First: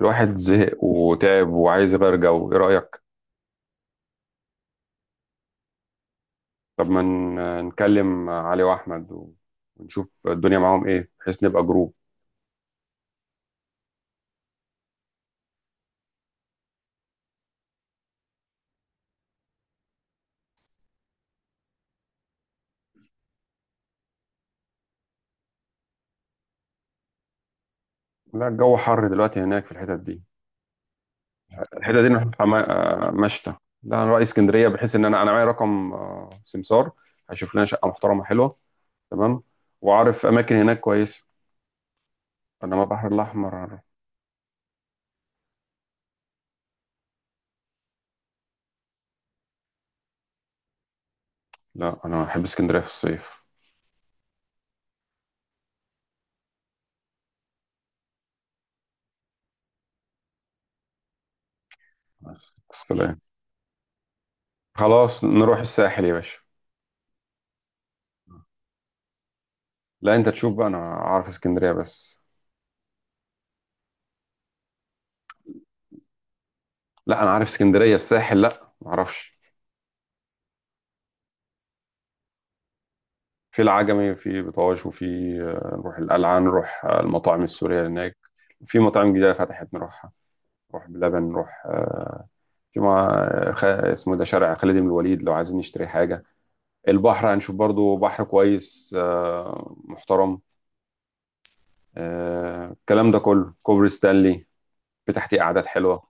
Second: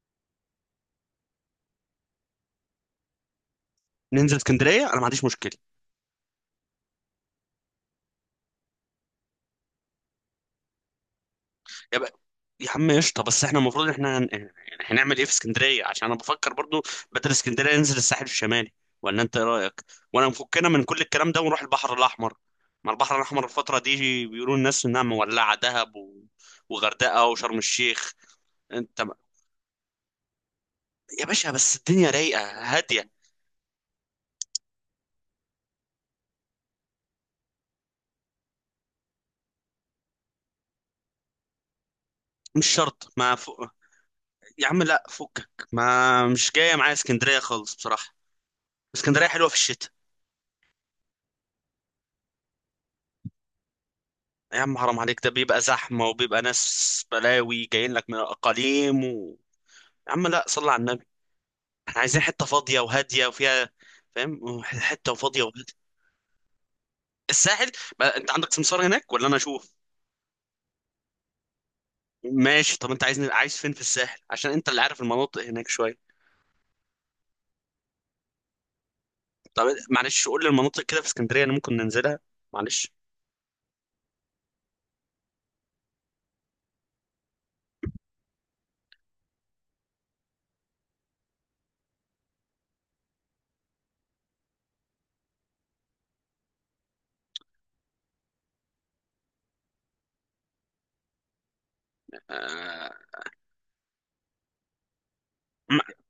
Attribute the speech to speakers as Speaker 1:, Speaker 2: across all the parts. Speaker 1: الواحد زهق وتعب وعايز يغير جو، ايه رأيك؟
Speaker 2: ننزل اسكندريه. انا ما عنديش مشكله.
Speaker 1: طب ما نكلم علي واحمد ونشوف الدنيا معاهم ايه، بحيث نبقى جروب.
Speaker 2: يبقى، يا عم قشطه. بس احنا المفروض يعني هنعمل ايه في اسكندريه؟ عشان انا بفكر برضو بدل اسكندريه ننزل الساحل الشمالي، ولا انت ايه رايك؟ ولا مفكنا من كل الكلام ده ونروح البحر الاحمر؟ ما البحر الاحمر الفتره دي بيقولوا الناس انها مولعه، دهب وغردقه وشرم الشيخ.
Speaker 1: لا، الجو
Speaker 2: انت
Speaker 1: حر
Speaker 2: ما-
Speaker 1: دلوقتي هناك في الحتت دي.
Speaker 2: يا باشا، بس
Speaker 1: الحتت دي
Speaker 2: الدنيا
Speaker 1: نروح
Speaker 2: رايقه هاديه.
Speaker 1: مشتى. لا، انا رأي اسكندرية بحيث ان انا معايا رقم سمسار. هشوف لنا شقة محترمة حلوة. تمام. وعارف اماكن هناك كويسة.
Speaker 2: مش
Speaker 1: انما البحر
Speaker 2: شرط ما فوق...
Speaker 1: الاحمر.
Speaker 2: يا عم لا، فكك، ما مش جايه معايا اسكندريه خالص بصراحه. اسكندريه حلوه في الشتاء.
Speaker 1: لا، انا بحب اسكندرية في الصيف.
Speaker 2: يا عم حرام عليك، ده بيبقى زحمة وبيبقى ناس بلاوي جايين لك من الأقاليم يا عم لا، صلي على النبي. احنا عايزين حتة
Speaker 1: بس
Speaker 2: فاضية
Speaker 1: السلام.
Speaker 2: وهادية وفيها، فاهم؟ حتة
Speaker 1: خلاص،
Speaker 2: فاضية
Speaker 1: نروح
Speaker 2: وهادية.
Speaker 1: الساحل يا باشا.
Speaker 2: الساحل. بقى انت عندك سمسار هناك ولا انا اشوف؟
Speaker 1: لا، انت تشوف بقى، انا عارف اسكندرية بس.
Speaker 2: ماشي. طب انت عايزني عايز فين في الساحل؟ عشان انت اللي عارف المناطق هناك شوية.
Speaker 1: لا، انا عارف اسكندريه، الساحل لا ما اعرفش.
Speaker 2: طب معلش، قول لي المناطق كده في اسكندرية اللي ممكن ننزلها. معلش.
Speaker 1: في العجمي، في بطاش، وفي نروح القلعه، نروح المطاعم السوريه هناك. في مطاعم جديده فتحت نروحها. نروح بلبن، نروح في مع اسمه ده شارع خالد بن الوليد، لو عايزين نشتري حاجه. البحر هنشوف برضو بحر كويس محترم.
Speaker 2: آه...
Speaker 1: الكلام ده كله كوبري ستانلي. في تحتيه قعدات
Speaker 2: مع-
Speaker 1: حلوه.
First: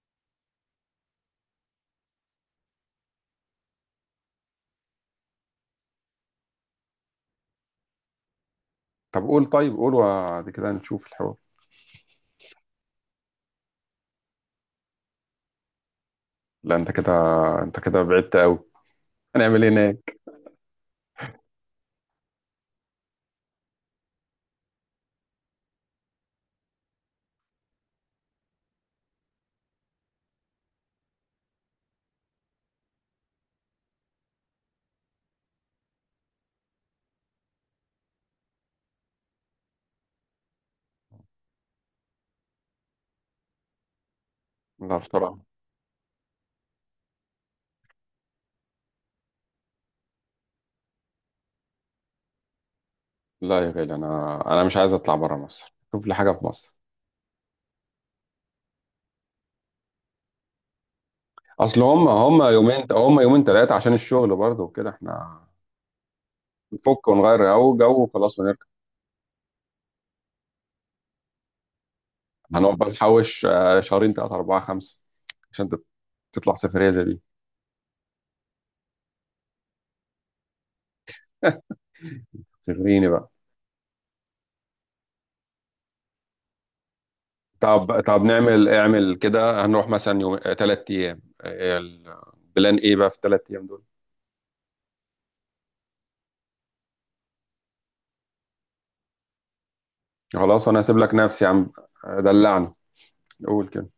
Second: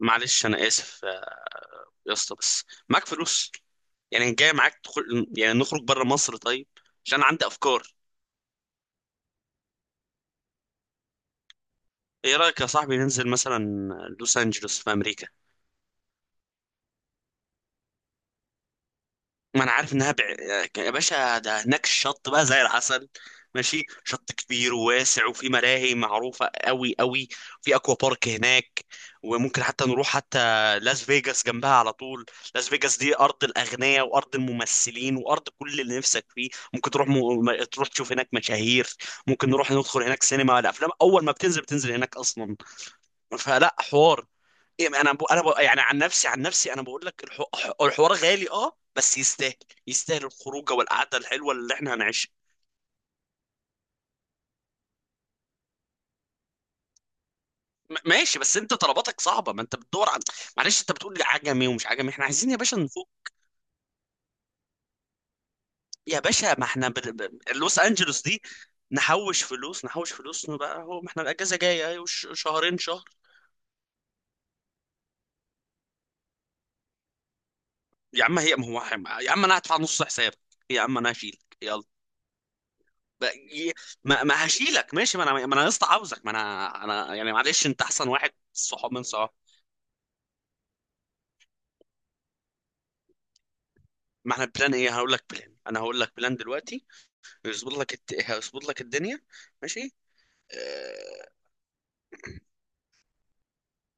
Speaker 2: معلش انا اسف. يا اسطى بس معاك فلوس؟ يعني يعني نخرج بره مصر طيب، عشان عندي افكار.
Speaker 1: طب قول، طيب قول، وبعد كده نشوف الحوار.
Speaker 2: ايه رايك يا صاحبي ننزل مثلا لوس انجلوس في امريكا؟
Speaker 1: لا، انت كده، انت كده بعدت قوي. هنعمل
Speaker 2: ما
Speaker 1: ايه
Speaker 2: انا عارف انها
Speaker 1: هناك؟
Speaker 2: بع... يا باشا، ده هناك الشط بقى زي العسل، ماشي. شط كبير وواسع وفي ملاهي معروفه قوي قوي. في اكوا بارك هناك. وممكن حتى نروح حتى لاس فيجاس جنبها على طول. لاس فيجاس دي ارض الاغنياء وارض الممثلين وارض كل اللي نفسك فيه. ممكن تروح تروح تشوف هناك مشاهير. ممكن نروح ندخل هناك سينما، الافلام اول ما بتنزل بتنزل هناك اصلا. فلا حوار.
Speaker 1: لا، بصراحه.
Speaker 2: يعني عن نفسي، عن نفسي انا بقول لك الحوار غالي اه بس يستاهل. يستاهل الخروجه والقعده الحلوه اللي احنا هنعيشها.
Speaker 1: لا يا غالي، انا مش عايز اطلع بره مصر، شوف لي حاجه في مصر.
Speaker 2: ماشي، بس انت طلباتك صعبه، ما انت بتدور عن... معلش، انت بتقول لي عجمي
Speaker 1: اصل
Speaker 2: ومش
Speaker 1: هم
Speaker 2: عجمي، احنا
Speaker 1: هم
Speaker 2: عايزين يا باشا
Speaker 1: يومين،
Speaker 2: نفوق.
Speaker 1: هم يومين ثلاثه، عشان الشغل برضه وكده احنا
Speaker 2: يا باشا ما احنا
Speaker 1: نفك
Speaker 2: بر...
Speaker 1: ونغير
Speaker 2: ب...
Speaker 1: جو
Speaker 2: لوس
Speaker 1: جو
Speaker 2: انجلوس
Speaker 1: وخلاص
Speaker 2: دي
Speaker 1: ونرجع.
Speaker 2: نحوش فلوس، نحوش فلوس بقى. هو ما احنا الاجازه جايه
Speaker 1: هنقعد
Speaker 2: شهرين
Speaker 1: بقى
Speaker 2: شهر.
Speaker 1: نحوش شهرين ثلاثه اربعه خمسه. عشان تطلع سفريه زي دي.
Speaker 2: يا عم هي ما هو، يا عم انا هدفع نص حسابك، يا عم انا هشيل.
Speaker 1: سفريني
Speaker 2: ب-
Speaker 1: بقى.
Speaker 2: ي- ما، ما هشيلك ماشي، ما انا ما انا يا اسطى عاوزك، ما انا انا يعني معلش، انت
Speaker 1: طب
Speaker 2: احسن
Speaker 1: طب
Speaker 2: واحد صحاب من
Speaker 1: اعمل
Speaker 2: صحاب.
Speaker 1: كده، هنروح مثلا يوم 3 ايام، البلان ايه بقى في 3 ايام دول؟
Speaker 2: ما احنا بلان ايه؟ هقول لك بلان، انا هقول لك بلان دلوقتي، يظبط لك هيظبط لك الدنيا. ماشي.
Speaker 1: خلاص، انا هسيب لك
Speaker 2: آه...
Speaker 1: نفسي يا عم. دلعني. قول كده.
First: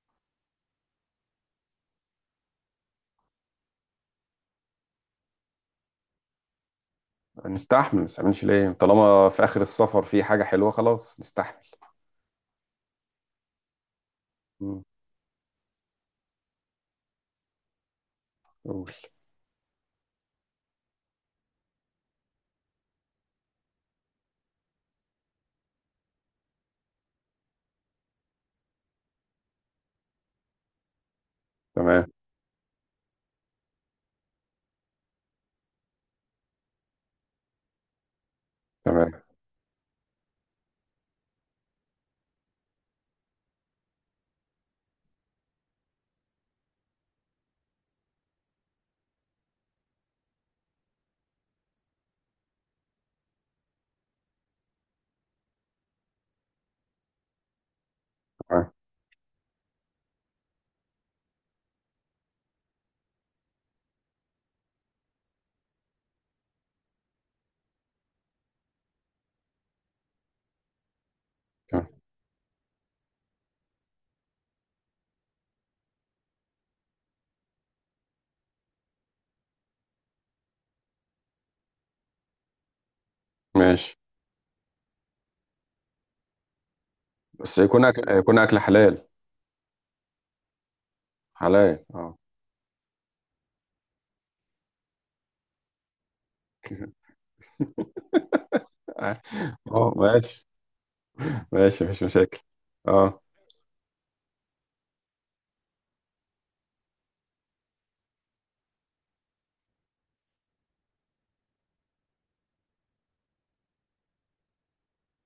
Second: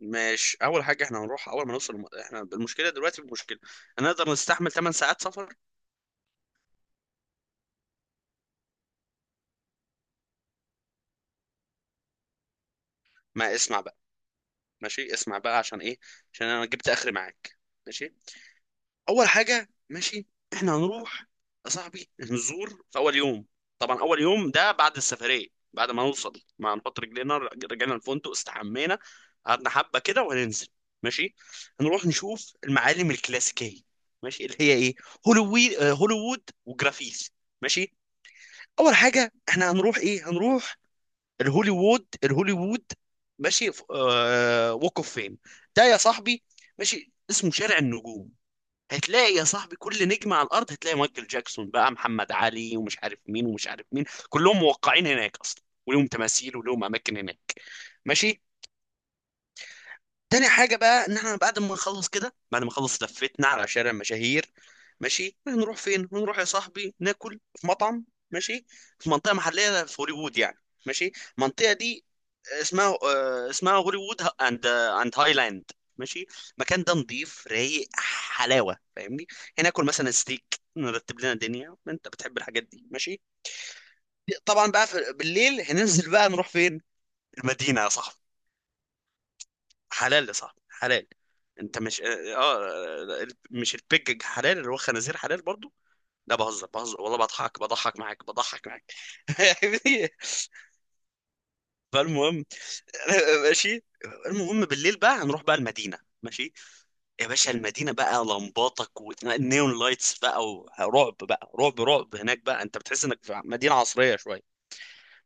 Speaker 2: ماشي. اول حاجه احنا هنروح، اول ما نوصل احنا المشكله دلوقتي المشكله، هنقدر نستحمل 8 ساعات سفر؟
Speaker 1: نستحمل، ما نستحملش ليه؟ طالما في آخر السفر في حاجة حلوة، خلاص نستحمل.
Speaker 2: ما اسمع بقى.
Speaker 1: مم.
Speaker 2: ماشي، اسمع بقى عشان ايه، عشان انا جبت اخري معاك. ماشي.
Speaker 1: قول.
Speaker 2: اول حاجه، ماشي، احنا هنروح يا صاحبي نزور في اول يوم، طبعا اول يوم ده بعد السفريه، بعد ما نوصل ما نحط رجلينا رجعنا الفندق استحمينا قعدنا حبه كده وهننزل. ماشي.
Speaker 1: تمام.
Speaker 2: هنروح نشوف المعالم الكلاسيكيه، ماشي، اللي هي ايه، هوليوود. هوليوود وجرافيث. ماشي. اول
Speaker 1: تمام،
Speaker 2: حاجه احنا هنروح ايه؟ هنروح الهوليوود. الهوليوود. ماشي. ووك اوف فيم، ده يا صاحبي، ماشي، اسمه شارع النجوم. هتلاقي يا صاحبي كل نجم على الارض، هتلاقي مايكل جاكسون بقى، محمد علي، ومش عارف مين ومش عارف مين، كلهم موقعين هناك اصلا، ولهم تماثيل ولهم اماكن هناك. ماشي.
Speaker 1: تمام،
Speaker 2: تاني حاجة بقى إن إحنا بعد ما نخلص كده، بعد ما نخلص لفتنا على شارع المشاهير، ماشي، هنروح فين؟ هنروح يا صاحبي ناكل في مطعم، ماشي، في منطقة محلية في هوليوود يعني. ماشي. المنطقة
Speaker 1: تمام،
Speaker 2: دي اسمها اسمها هوليوود أند هايلاند. ماشي. المكان ده نضيف رايق حلاوة، فاهمني؟ هناكل مثلا ستيك، نرتب لنا الدنيا، أنت بتحب الحاجات دي ماشي؟
Speaker 1: ماشي،
Speaker 2: طبعا بقى في بالليل هننزل بقى، نروح فين؟
Speaker 1: بس
Speaker 2: المدينة يا صاحبي.
Speaker 1: يكون أكل حلال.
Speaker 2: حلال يا صاحبي، حلال.
Speaker 1: حلال،
Speaker 2: انت مش
Speaker 1: اه.
Speaker 2: اه مش البيج حلال اللي هو خنازير حلال برضو؟ لا بهزر بهزر، والله بضحك بضحك معاك بضحك معاك.
Speaker 1: اه، ماشي. ماشي، مفيش مشاكل.
Speaker 2: فالمهم،
Speaker 1: اه.
Speaker 2: ماشي. المهم بالليل بقى هنروح بقى المدينة، ماشي. يا باشا المدينة بقى لمباتك والنيون لايتس بقى، ورعب بقى، رعب رعب هناك بقى، انت بتحس انك في مدينة عصرية شوية.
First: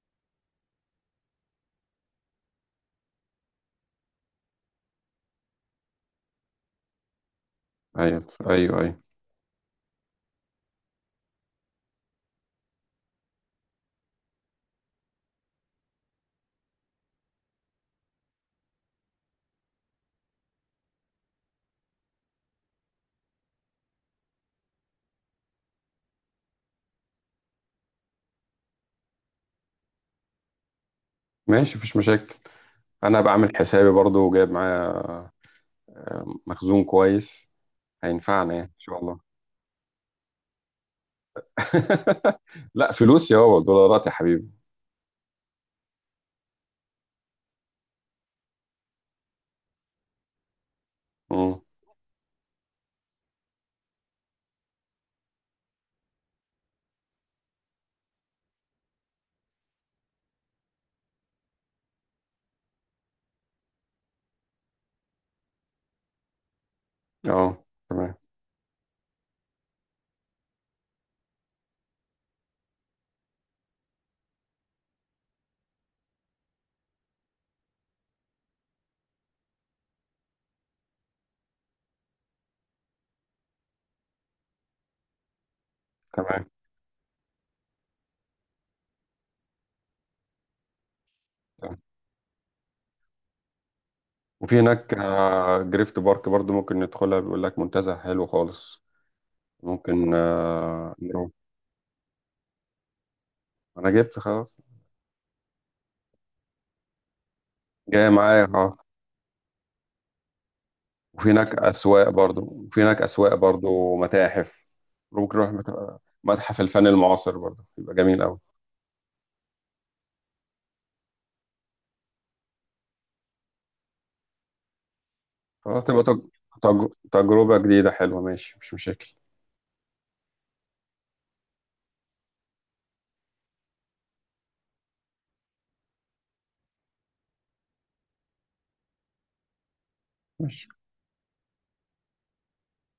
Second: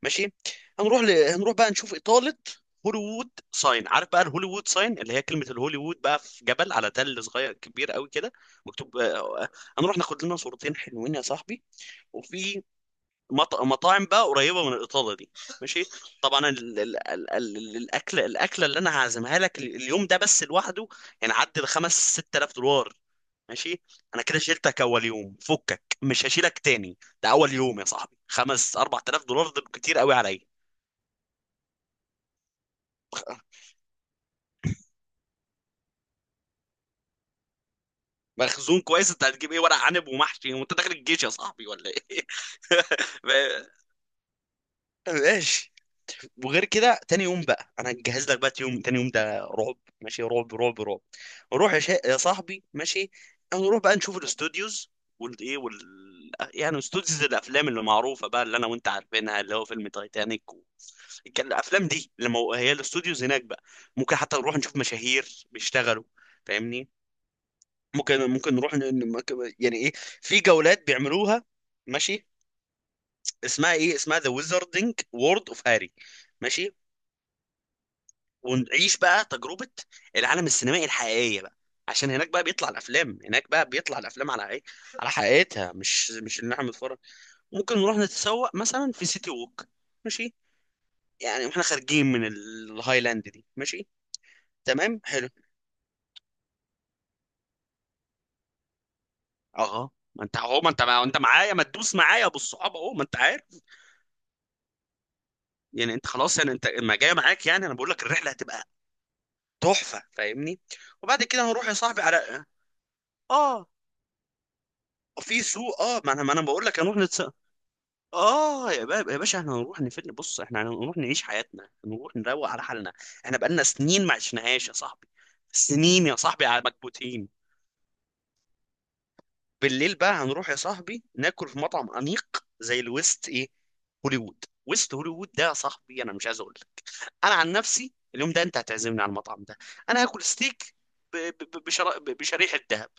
Speaker 2: ماشي. هنروح بقى نشوف إطالة. هوليوود ساين، عارف بقى الهوليوود ساين اللي هي كلمة الهوليوود بقى في جبل على تل، صغير كبير قوي
Speaker 1: ايوه،
Speaker 2: كده،
Speaker 1: ايوه،
Speaker 2: مكتوب.
Speaker 1: ايوه.
Speaker 2: هنروح ناخد لنا صورتين حلوين يا صاحبي، وفي مطاعم بقى قريبة من الإطالة دي. ماشي. طبعا الأكل، الأكلة اللي أنا هعزمها لك اليوم ده بس لوحده يعني عدى الخمس ست آلاف دولار. ماشي. انا كده شيلتك اول يوم، فكك مش هشيلك تاني، ده اول يوم يا صاحبي خمس اربع تلاف دولار، ده كتير قوي عليا.
Speaker 1: ماشي، مفيش مشاكل. انا بعمل حسابي برضو وجايب معايا مخزون كويس. هينفعنا يعني ان
Speaker 2: مخزون
Speaker 1: شاء
Speaker 2: كويس،
Speaker 1: الله.
Speaker 2: انت هتجيب ايه، ورق عنب ومحشي وانت داخل الجيش يا صاحبي ولا ايه؟
Speaker 1: لا، فلوس يا بابا، دولارات يا حبيبي.
Speaker 2: ماشي. وغير كده تاني يوم بقى انا هجهز لك بقى، تاني يوم، تاني يوم ده رعب، ماشي، رعب رعب رعب.
Speaker 1: مم.
Speaker 2: نروح يا صاحبي، ماشي، نروح بقى نشوف الاستوديوز والايه وال... يعني استوديوز الافلام اللي معروفه بقى، اللي انا وانت عارفينها، اللي هو فيلم تايتانيك كان الافلام دي، هي الاستوديوز هناك بقى. ممكن حتى نروح نشوف مشاهير بيشتغلوا، فاهمني؟
Speaker 1: اه. تمام،
Speaker 2: ممكن نروح يعني ايه، في جولات بيعملوها، ماشي، اسمها ايه، اسمها ذا ويزاردنج وورد اوف هاري. ماشي. ونعيش بقى تجربة العالم السينمائي الحقيقية بقى، عشان هناك بقى بيطلع الافلام، هناك بقى بيطلع الافلام على ايه، على حقيقتها، مش
Speaker 1: تمام.
Speaker 2: اللي احنا بنتفرج. ممكن نروح نتسوق مثلا في سيتي ووك، ماشي، يعني واحنا خارجين من الهايلاند دي ماشي.
Speaker 1: وفي هناك
Speaker 2: تمام حلو.
Speaker 1: جريفت بارك برضو، ممكن ندخلها، بيقول لك منتزه حلو خالص.
Speaker 2: اه
Speaker 1: ممكن
Speaker 2: ما انت اهو، ما انت ما انت
Speaker 1: نروح.
Speaker 2: معايا، ما تدوس معايا بالصحاب، اهو ما انت عارف.
Speaker 1: انا جبت خلاص.
Speaker 2: يعني انت خلاص يعني، انت ما جاي معاك يعني انا بقول لك
Speaker 1: جاي
Speaker 2: الرحله
Speaker 1: معايا،
Speaker 2: هتبقى
Speaker 1: اه.
Speaker 2: تحفه، فاهمني؟ وبعد كده هنروح يا صاحبي على...
Speaker 1: وفي هناك اسواق
Speaker 2: اه
Speaker 1: برضو متاحف. ممكن
Speaker 2: في
Speaker 1: نروح
Speaker 2: سوق، اه ما انا ما انا
Speaker 1: متحف
Speaker 2: بقول لك
Speaker 1: الفن
Speaker 2: هنروح نتس...
Speaker 1: المعاصر برضو، يبقى جميل قوي.
Speaker 2: اه يا باشا، احنا هنروح نفل، بص، احنا هنروح نعيش حياتنا، هنروح نروق على حالنا، احنا بقالنا سنين ما عشناهاش يا صاحبي،
Speaker 1: فتبقى
Speaker 2: سنين يا صاحبي على مكبوتين.
Speaker 1: تجربة جديدة حلوة، ماشي، مش مشاكل.
Speaker 2: بالليل بقى هنروح يا صاحبي ناكل في مطعم انيق زي الويست ايه، هوليوود ويست، هوليوود ده يا صاحبي انا مش عايز اقول لك. انا عن نفسي اليوم ده انت هتعزمني على المطعم ده، انا هاكل ستيك بشريحه ذهب.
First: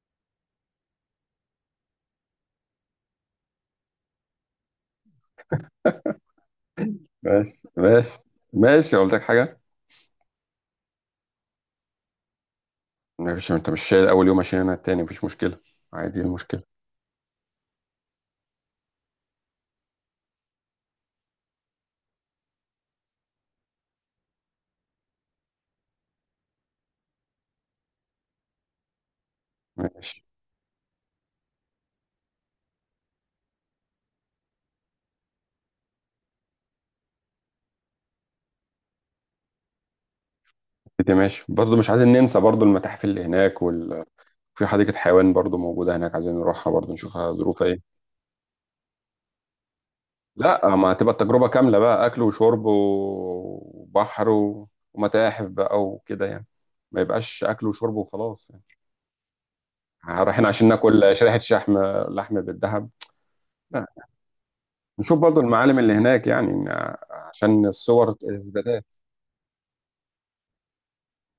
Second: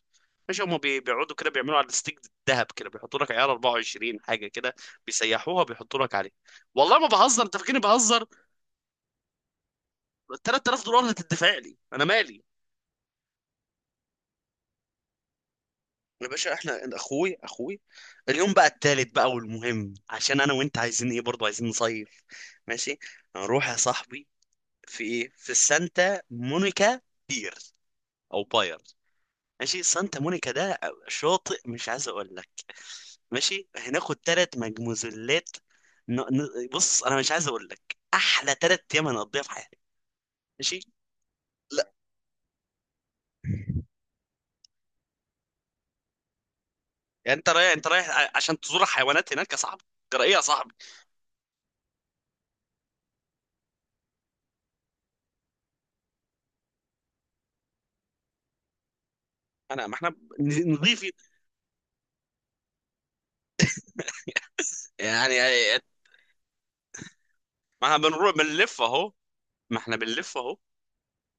Speaker 2: مش هما بيقعدوا كده بيعملوا على الستيك الذهب كده، بيحطوا لك عيار 24 حاجه كده، بيسيحوها بيحطوا لك عليه. والله ما بهزر، انت
Speaker 1: ماشي،
Speaker 2: فاكرني
Speaker 1: ماشي.
Speaker 2: بهزر؟
Speaker 1: ماشي، قلت لك حاجة؟
Speaker 2: 3000 دولار هتدفع لي انا مالي.
Speaker 1: ماشي، انت مش شايل اول يوم؟ عشان انا التاني مفيش مشكلة. عادي، إيه
Speaker 2: يا باشا
Speaker 1: المشكلة؟
Speaker 2: احنا اخوي اخوي. اليوم بقى التالت بقى، والمهم عشان انا وانت عايزين ايه برضه، عايزين نصيف. ماشي. هنروح يا صاحبي في ايه، في السانتا مونيكا بير او باير، ماشي، سانتا
Speaker 1: ماشي.
Speaker 2: مونيكا ده شاطئ مش عايز اقول لك. ماشي. هناخد ثلاث مجموزلات، بص، انا مش عايز اقول لك، احلى ثلاث ايام هنقضيها في حياتي. ماشي.
Speaker 1: انت ماشي، برضه مش
Speaker 2: لا،
Speaker 1: عايزين ننسى برضه المتاحف اللي هناك. في حديقة حيوان برضه موجودة هناك، عايزين نروحها برضه، نشوفها
Speaker 2: يعني انت
Speaker 1: ظروفها
Speaker 2: رايح،
Speaker 1: ايه.
Speaker 2: انت رايح عشان تزور حيوانات هناك يا صاحبي؟ ترى ايه يا صاحبي؟
Speaker 1: لا، ما هتبقى التجربة كاملة بقى: أكل وشرب وبحر ومتاحف بقى وكده يعني. ما يبقاش أكل وشرب وخلاص يعني.
Speaker 2: انا ما احنا
Speaker 1: رايحين عشان
Speaker 2: نضيف
Speaker 1: ناكل شريحة شحم؟ لحم بالذهب. لا. نشوف
Speaker 2: يعني،
Speaker 1: برضه المعالم اللي هناك يعني. عشان
Speaker 2: ما احنا
Speaker 1: الصور
Speaker 2: بنروح بنلف
Speaker 1: إثباتات.
Speaker 2: اهو، ما احنا بنلف اهو،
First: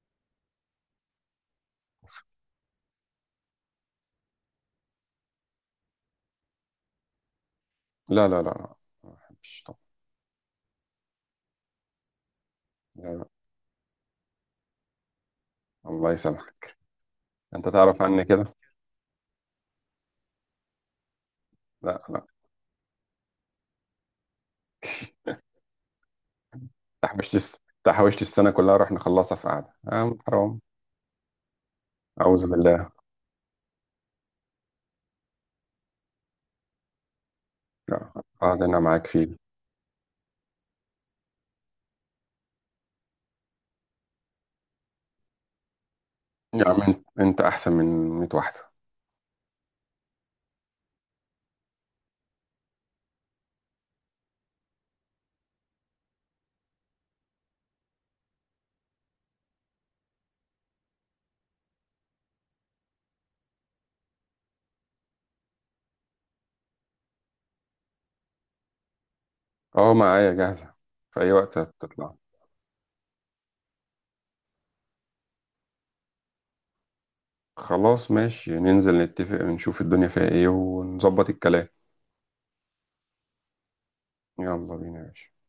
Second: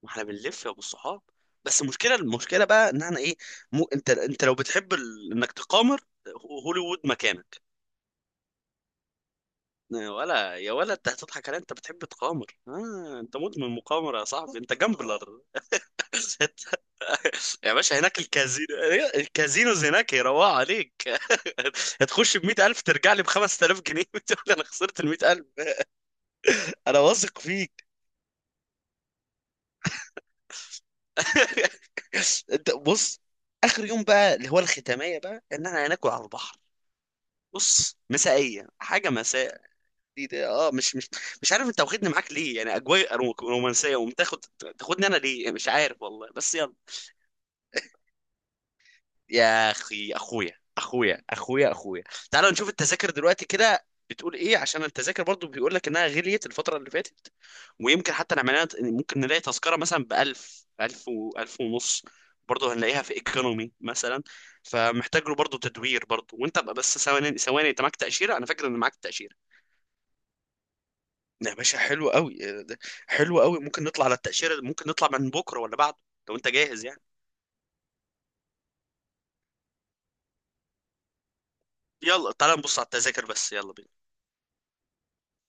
Speaker 2: ما احنا بنلف يا ابو الصحاب. بس المشكله، المشكله بقى ان احنا ايه، مو انت انت لو بتحب انك تقامر، هوليوود مكانك.
Speaker 1: لا، لا، لا، لا. ما بحبش طبعا.
Speaker 2: يا ولا، يا ولا، انت هتضحك علي، انت بتحب تقامر،
Speaker 1: لا،
Speaker 2: آه،
Speaker 1: لا.
Speaker 2: انت مدمن مقامرة يا صاحبي، انت جامبلر.
Speaker 1: الله يسامحك.
Speaker 2: انت-
Speaker 1: أنت
Speaker 2: يا باشا
Speaker 1: تعرف
Speaker 2: هناك
Speaker 1: عني كده.
Speaker 2: الكازينو، الكازينوز هناك يروقوا عليك.
Speaker 1: لا، لا.
Speaker 2: هتخش ب 100000 ترجع لي ب 5000 جنيه، وتقول انا خسرت ال 100000. انا واثق فيك.
Speaker 1: تحوشت السنة كلها، راح نخلصها في قعدة، آه حرام. أعوذ
Speaker 2: انت
Speaker 1: بالله.
Speaker 2: بص، اخر يوم بقى اللي هو الختامية بقى ان انا هناكل على البحر، بص،
Speaker 1: لا. قعدة
Speaker 2: مسائية،
Speaker 1: أنا معاك
Speaker 2: حاجة
Speaker 1: فيه دي.
Speaker 2: مساء. دي ده اه مش مش، مش عارف انت واخدني معاك ليه، يعني اجواء رومانسية ومتاخد، تاخدني انا ليه مش عارف والله، بس
Speaker 1: يا
Speaker 2: يلا.
Speaker 1: عم، أنت أحسن من 100 واحدة.
Speaker 2: يا اخي، اخويا، اخويا، اخويا، اخويا، تعالوا نشوف التذاكر دلوقتي كده بتقول ايه، عشان التذاكر برضو بيقول لك انها غليت الفتره اللي فاتت، ويمكن حتى نعمل لها، ممكن نلاقي تذكره مثلا ب 1000، 1000 و 1000 ونص، برضه هنلاقيها في ايكونومي مثلا. فمحتاج له برضه تدوير برضه، وانت بقى بس ثواني، انت معاك تاشيره؟ انا فاكر ان معاك تاشيره.
Speaker 1: أه، معايا جاهزة. في أي
Speaker 2: يا
Speaker 1: وقت
Speaker 2: باشا حلو
Speaker 1: هتطلع.
Speaker 2: قوي، حلو قوي. ممكن نطلع على التاشيره، ممكن نطلع من بكره ولا بعده، لو انت جاهز يعني.
Speaker 1: خلاص، ماشي، ننزل نتفق، نشوف الدنيا فيها إيه، ونظبط الكلام.
Speaker 2: يلا تعال نبص على التذاكر بس، يلا بينا.
Speaker 1: يلا بينا يا باشا.